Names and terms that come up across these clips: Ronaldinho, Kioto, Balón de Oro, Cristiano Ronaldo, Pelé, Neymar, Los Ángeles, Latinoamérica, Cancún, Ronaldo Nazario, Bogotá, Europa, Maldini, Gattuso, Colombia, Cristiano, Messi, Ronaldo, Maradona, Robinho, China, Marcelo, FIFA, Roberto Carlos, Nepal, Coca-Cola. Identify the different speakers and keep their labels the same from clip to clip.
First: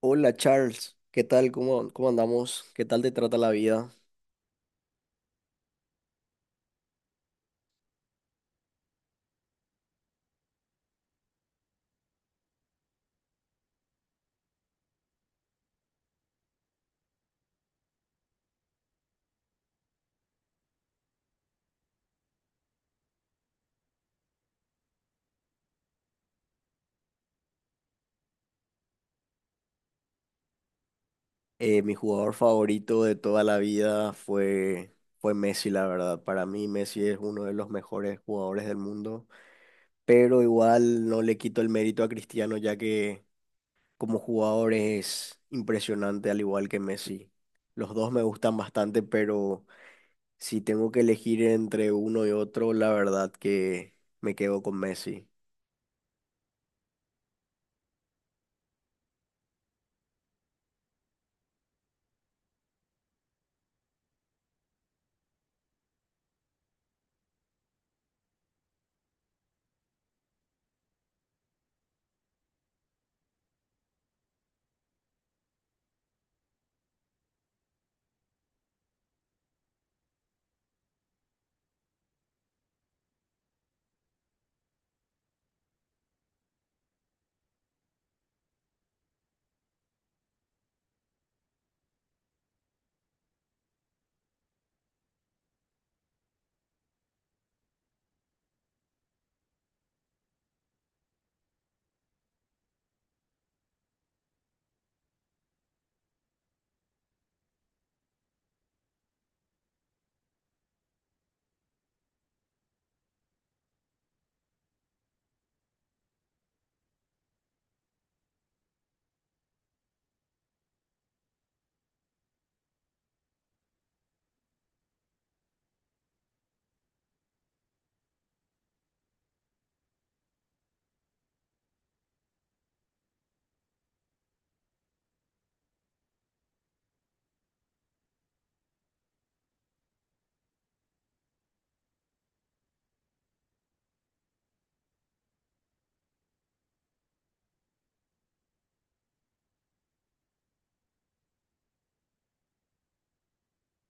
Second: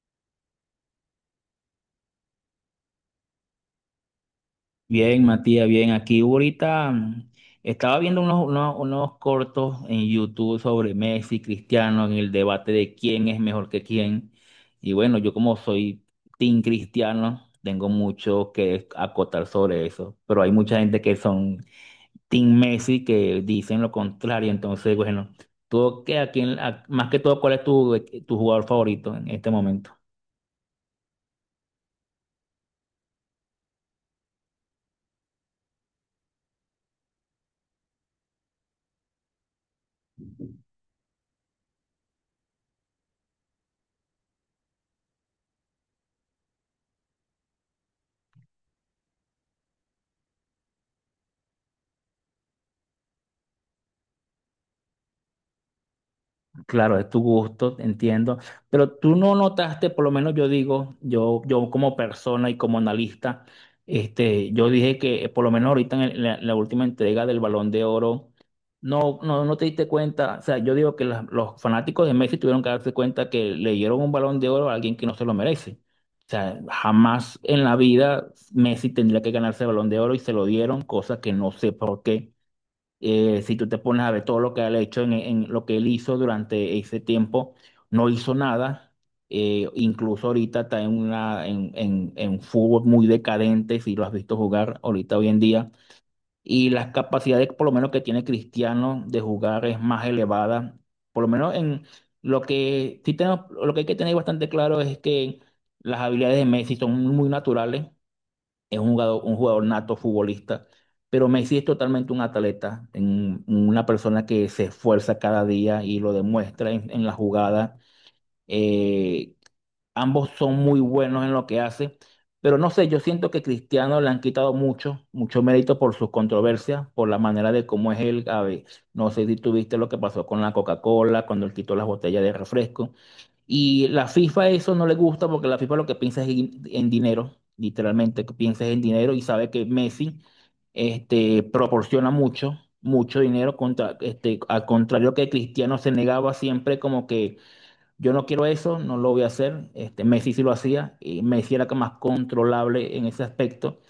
Speaker 1: Hola Charles, ¿qué tal? ¿Cómo andamos? ¿Qué tal te trata la vida?
Speaker 2: Bien, Matías, bien. Aquí ahorita estaba viendo unos cortos en YouTube sobre Messi, Cristiano, en el debate de quién es mejor que quién. Y bueno, yo como soy team cristiano, tengo mucho que acotar sobre eso. Pero hay mucha gente que son team Messi que dicen lo contrario. Entonces, bueno, tú, que a quién, a- más que todo, ¿cuál es tu jugador favorito en este momento?
Speaker 1: Mi jugador favorito de toda la vida fue Messi, la verdad. Para mí Messi es uno de los mejores jugadores del mundo, pero igual no le quito el mérito a Cristiano ya que como jugador es impresionante al igual que Messi. Los dos me gustan bastante, pero si tengo que elegir entre uno y otro, la verdad que me quedo con Messi.
Speaker 2: Claro, es tu gusto, entiendo, pero tú no notaste, por lo menos yo digo, yo como persona y como analista, yo dije que por lo menos ahorita en, el- en la última entrega del Balón de Oro, no te diste cuenta, o sea, yo digo que los fanáticos de Messi tuvieron que darse cuenta que le dieron un Balón de Oro a alguien que no se lo merece. O sea, jamás en la vida Messi tendría que ganarse el Balón de Oro y se lo dieron, cosa que no sé por qué. Si tú te pones a ver todo lo que él ha hecho, en lo que él hizo durante ese tiempo, no hizo nada. Incluso ahorita está en, una, en fútbol muy decadente, si lo has visto jugar ahorita hoy en día. Y las capacidades, por lo menos, que tiene Cristiano de jugar es más elevada. Por lo menos en lo que hay que tener bastante claro es que las habilidades de Messi son muy naturales, es un un jugador nato futbolista, pero Messi es totalmente un atleta, una persona que se esfuerza cada día y lo demuestra en la jugada. Eh, Ambos son muy buenos en lo que hace, pero no sé, yo siento que Cristiano le han quitado mucho mérito por sus controversias, por la manera de cómo es él. A ver, no sé si tuviste lo que pasó con la Coca-Cola, cuando él quitó las botellas de refresco. Y la FIFA eso no le gusta porque la FIFA lo que piensa es en dinero, literalmente, que piensa es en dinero y sabe que Messi, proporciona mucho dinero contra, este, al contrario que Cristiano se negaba siempre como que yo no quiero eso, no lo voy a hacer. Este, Messi sí lo hacía y Messi era más controlable en ese aspecto.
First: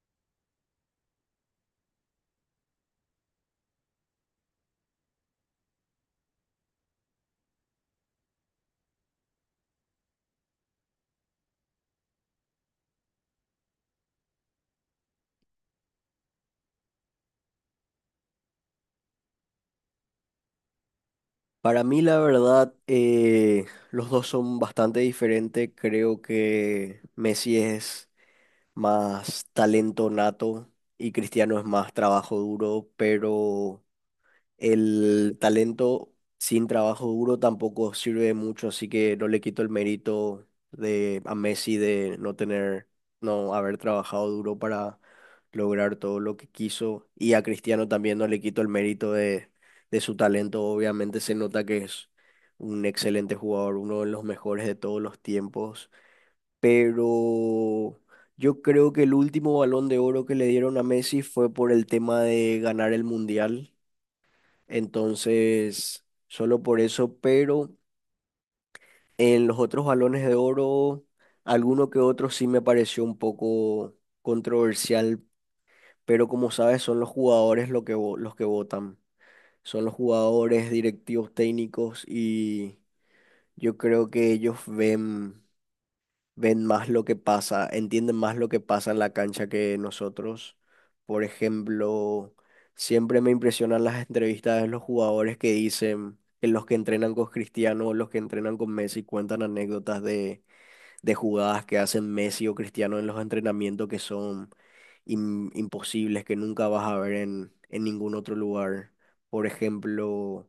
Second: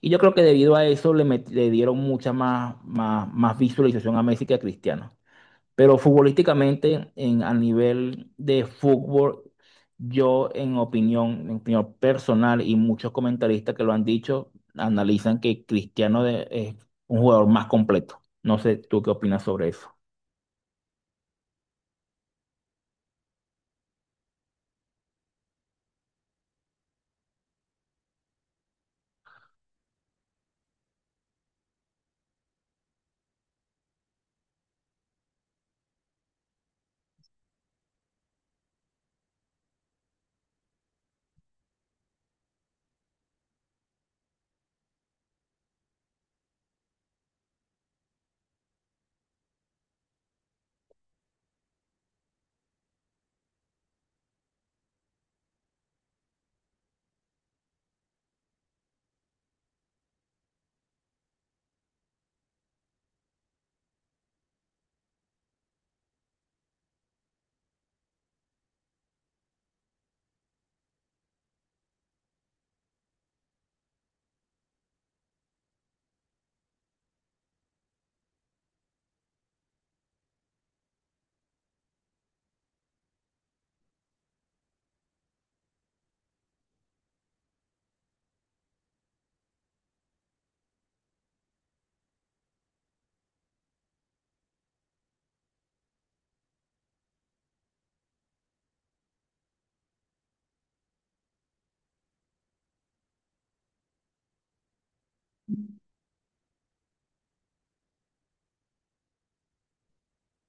Speaker 2: Y yo creo que debido a eso le dieron más visualización a Messi que a Cristiano. Pero futbolísticamente, a nivel de fútbol, yo en en opinión personal, y muchos comentaristas que lo han dicho, analizan que es un jugador más completo. No sé, ¿tú qué opinas sobre eso?
Speaker 1: Para mí, la verdad, los dos son bastante diferentes. Creo que Messi es más talento nato y Cristiano es más trabajo duro, pero el talento sin trabajo duro tampoco sirve de mucho, así que no le quito el mérito de a Messi de no tener, no haber trabajado duro para lograr todo lo que quiso. Y a Cristiano también no le quito el mérito de su talento. Obviamente se nota que es un excelente jugador, uno de los mejores de todos los tiempos. Pero yo creo que el último balón de oro que le dieron a Messi fue por el tema de ganar el Mundial, entonces, solo por eso, pero en los otros balones de oro, alguno que otro sí me pareció un poco controversial, pero como sabes, son los jugadores lo que, los que votan. Son los jugadores, directivos técnicos y yo creo que ellos ven, más lo que pasa, entienden más lo que pasa en la cancha que nosotros. Por ejemplo, siempre me impresionan las entrevistas de los jugadores que dicen que los que entrenan con Cristiano o los que entrenan con Messi cuentan anécdotas de jugadas que hacen Messi o Cristiano en los entrenamientos que son imposibles, que nunca vas a ver en ningún otro lugar. Por ejemplo...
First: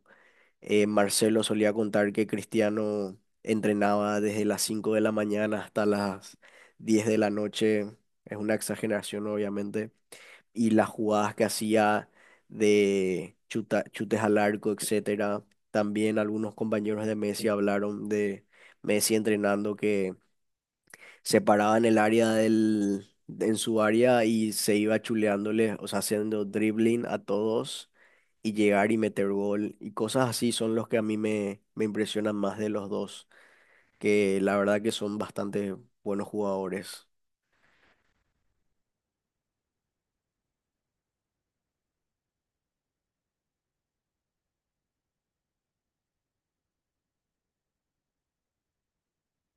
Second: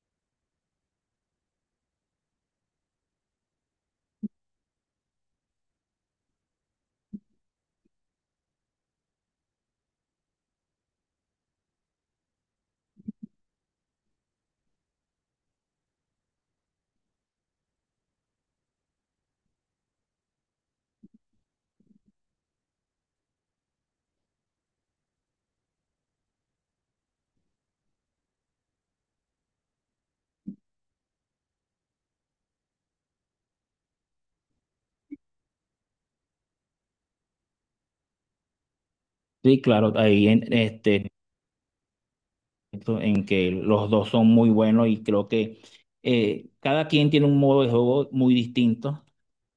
Speaker 1: Marcelo solía contar que Cristiano entrenaba desde las 5 de la mañana hasta las 10 de la noche. Es una exageración, obviamente. Y las jugadas que hacía de chutes al arco, etcétera. También algunos compañeros de Messi hablaron de Messi entrenando que separaban el área del en su área y se iba chuleándole, o sea, haciendo dribbling a todos y llegar y meter gol y cosas así son los que a mí me impresionan más de los dos, que la verdad que son bastante buenos jugadores.
Speaker 2: Sí, claro, esto en que los dos son muy buenos y creo que cada quien tiene un modo de juego muy distinto.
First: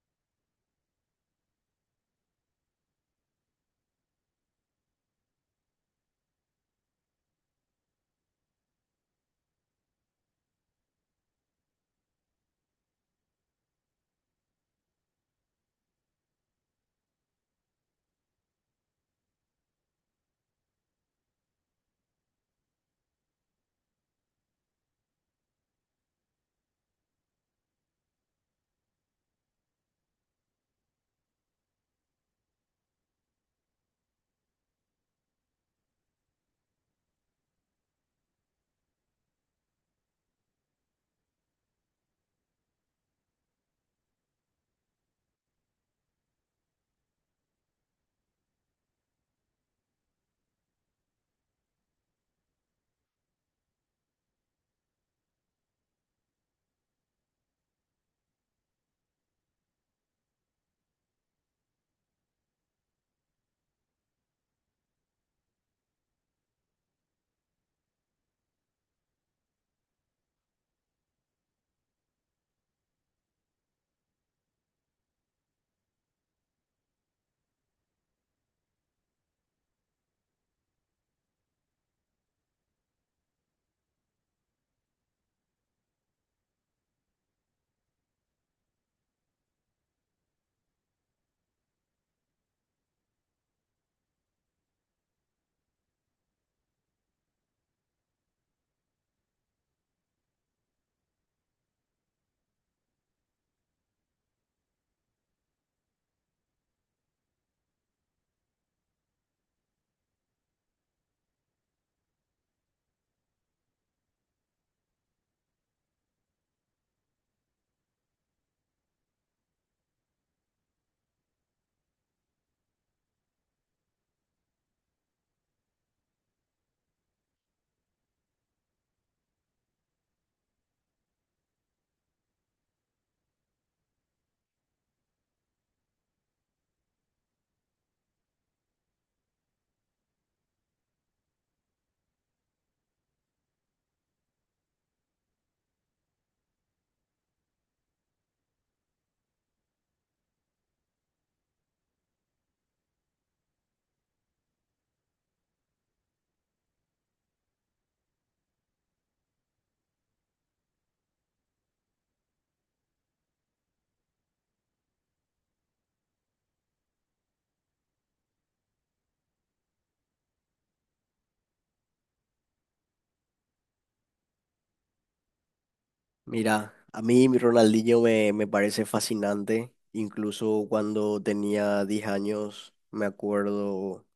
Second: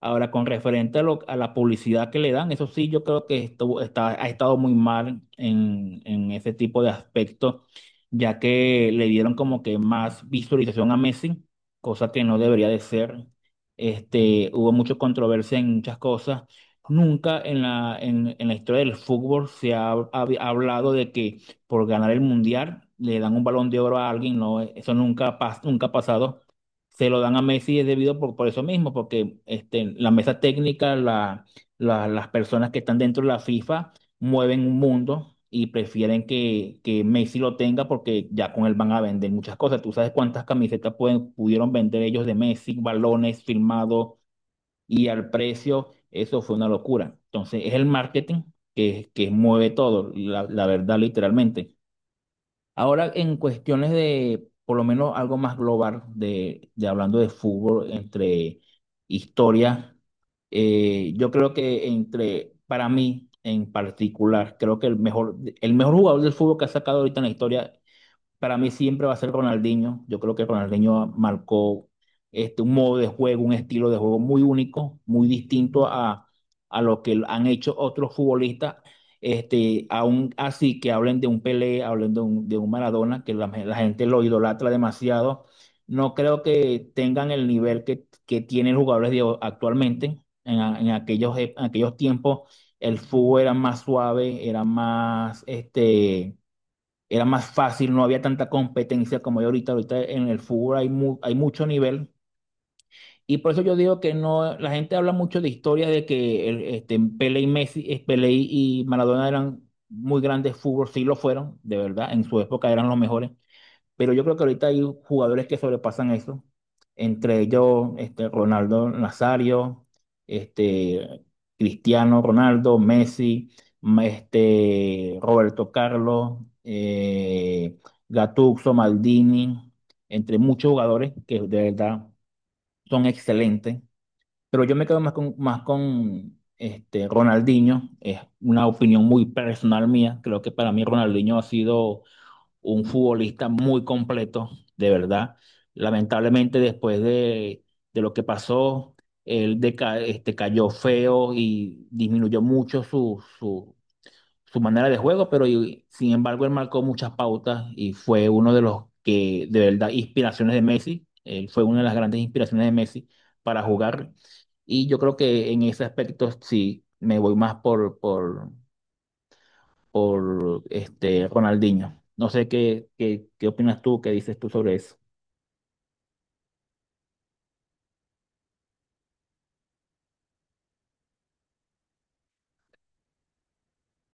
Speaker 2: Ahora, con referente a, a la publicidad que le dan, eso sí, yo creo que esto ha estado muy mal en ese tipo de aspecto, ya que le dieron como que más visualización a Messi, cosa que no debería de ser. Este, hubo mucha controversia en muchas cosas. Nunca en en la historia del fútbol se ha hablado de que por ganar el mundial, le dan un balón de oro a alguien. No, eso nunca, nunca ha pasado. Se lo dan a Messi es debido por eso mismo, porque este, la mesa técnica, las personas que están dentro de la FIFA mueven un mundo y prefieren que Messi lo tenga, porque ya con él van a vender muchas cosas. Tú sabes cuántas camisetas pudieron vender ellos de Messi, balones firmados y al precio, eso fue una locura. Entonces es el marketing que mueve todo, la verdad, literalmente. Ahora, en cuestiones de, por lo menos algo más global, de hablando de fútbol, entre historia, yo creo que entre, para mí en particular, creo que el mejor jugador del fútbol que ha sacado ahorita en la historia, para mí siempre va a ser Ronaldinho. Yo creo que Ronaldinho marcó, este, un modo de juego, un estilo de juego muy único, muy distinto a lo que han hecho otros futbolistas. Este, aún así que hablen de un Pelé, hablen de de un Maradona, que la gente lo idolatra demasiado. No creo que tengan el nivel que tienen los jugadores de actualmente. En aquellos, en aquellos tiempos el fútbol era más suave, era más este, era más fácil, no había tanta competencia como hay ahorita. Ahorita en el fútbol hay mucho nivel. Y por eso yo digo que no, la gente habla mucho de historias de que este, Pelé y Messi, Pelé y Maradona eran muy grandes fútbol, sí lo fueron, de verdad, en su época eran los mejores. Pero yo creo que ahorita hay jugadores que sobrepasan eso, entre ellos este, Ronaldo Nazario, este, Cristiano Ronaldo, Messi, este, Roberto Carlos, Gattuso, Maldini, entre muchos jugadores que de verdad son excelentes. Pero yo me quedo más más con este, Ronaldinho. Es una opinión muy personal mía, creo que para mí Ronaldinho ha sido un futbolista muy completo, de verdad. Lamentablemente después de lo que pasó, este, cayó feo y disminuyó mucho su manera de juego, pero sin embargo él marcó muchas pautas y fue uno de los que, de verdad, inspiraciones de Messi. Él fue una de las grandes inspiraciones de Messi para jugar. Y yo creo que en ese aspecto sí me voy más por este Ronaldinho. No sé qué opinas tú, qué dices tú sobre eso.
Speaker 1: Mira, a mí mi Ronaldinho me parece fascinante, incluso cuando tenía 10 años, me acuerdo.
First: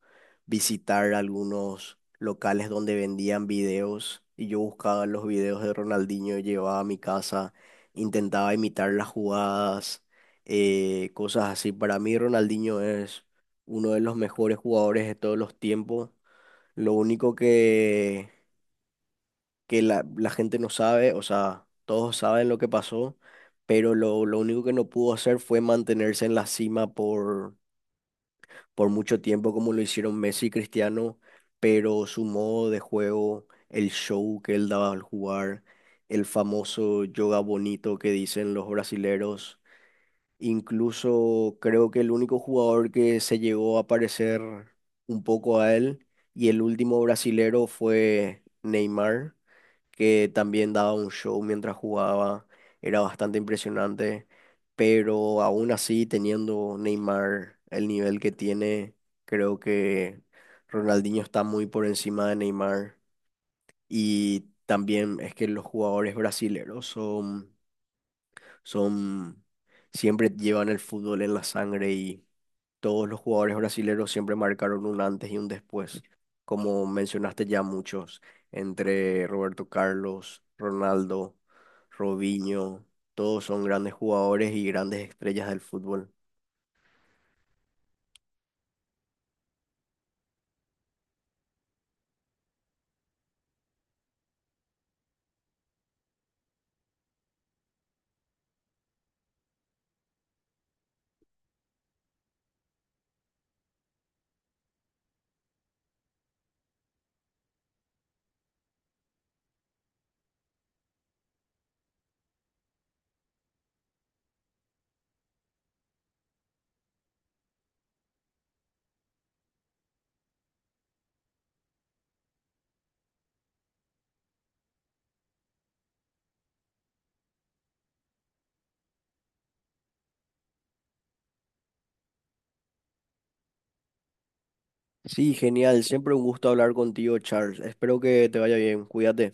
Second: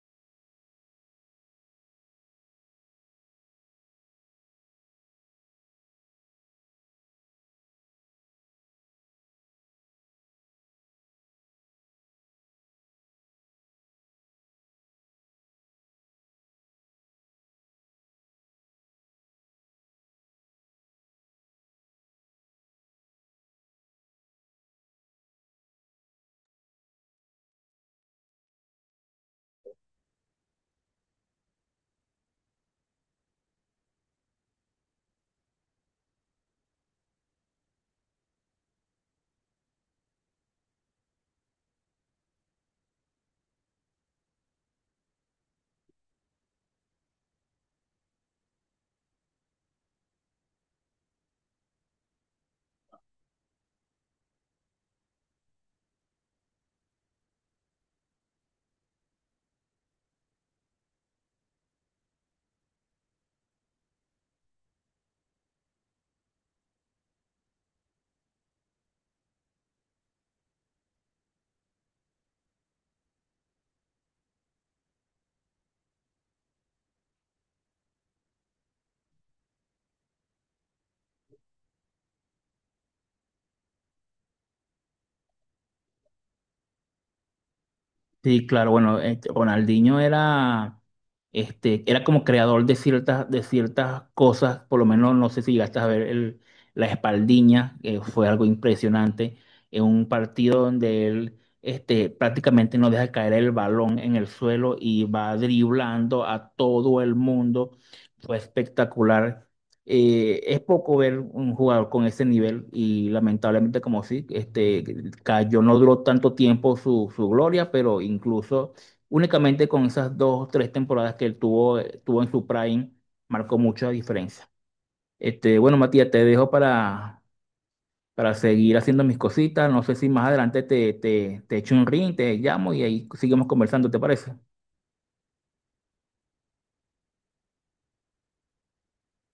Speaker 1: Visitar algunos locales donde vendían videos y yo buscaba los videos de Ronaldinho, llevaba a mi casa, intentaba imitar las jugadas, cosas así. Para mí Ronaldinho es uno de los mejores jugadores de todos los tiempos. Lo único que la gente no sabe, o sea, todos saben lo que pasó, pero lo único que no pudo hacer fue mantenerse en la cima por mucho tiempo como lo hicieron Messi y Cristiano, pero su modo de juego, el show que él daba al jugar, el famoso yoga bonito que dicen los brasileros. Incluso creo que el único jugador que se llegó a parecer un poco a él y el último brasilero fue Neymar, que también daba un show mientras jugaba, era bastante impresionante, pero aún así teniendo Neymar el nivel que tiene, creo que Ronaldinho está muy por encima de Neymar, y también es que los jugadores brasileños son, siempre llevan el fútbol en la sangre, y todos los jugadores brasileños siempre marcaron un antes y un después. Como mencionaste ya muchos, entre Roberto Carlos, Ronaldo, Robinho, todos son grandes jugadores y grandes estrellas del fútbol.
Speaker 2: Sí, claro, bueno, este, Ronaldinho era, este, era como creador de ciertas cosas, por lo menos no sé si llegaste a ver la espaldiña, que fue algo impresionante, en un partido donde él este, prácticamente no deja caer el balón en el suelo y va driblando a todo el mundo, fue espectacular. Eh, es poco ver un jugador con ese nivel y lamentablemente como sí, este, cayó, no duró tanto tiempo su gloria, pero incluso únicamente con esas dos o tres temporadas que él tuvo, tuvo en su prime, marcó mucha diferencia. Este, bueno, Matías, te dejo para seguir haciendo mis cositas. No sé si más adelante te echo un ring, te llamo y ahí seguimos conversando, ¿te parece?
Speaker 1: Sí, genial, siempre un gusto hablar contigo, Charles. Espero que te vaya bien, cuídate.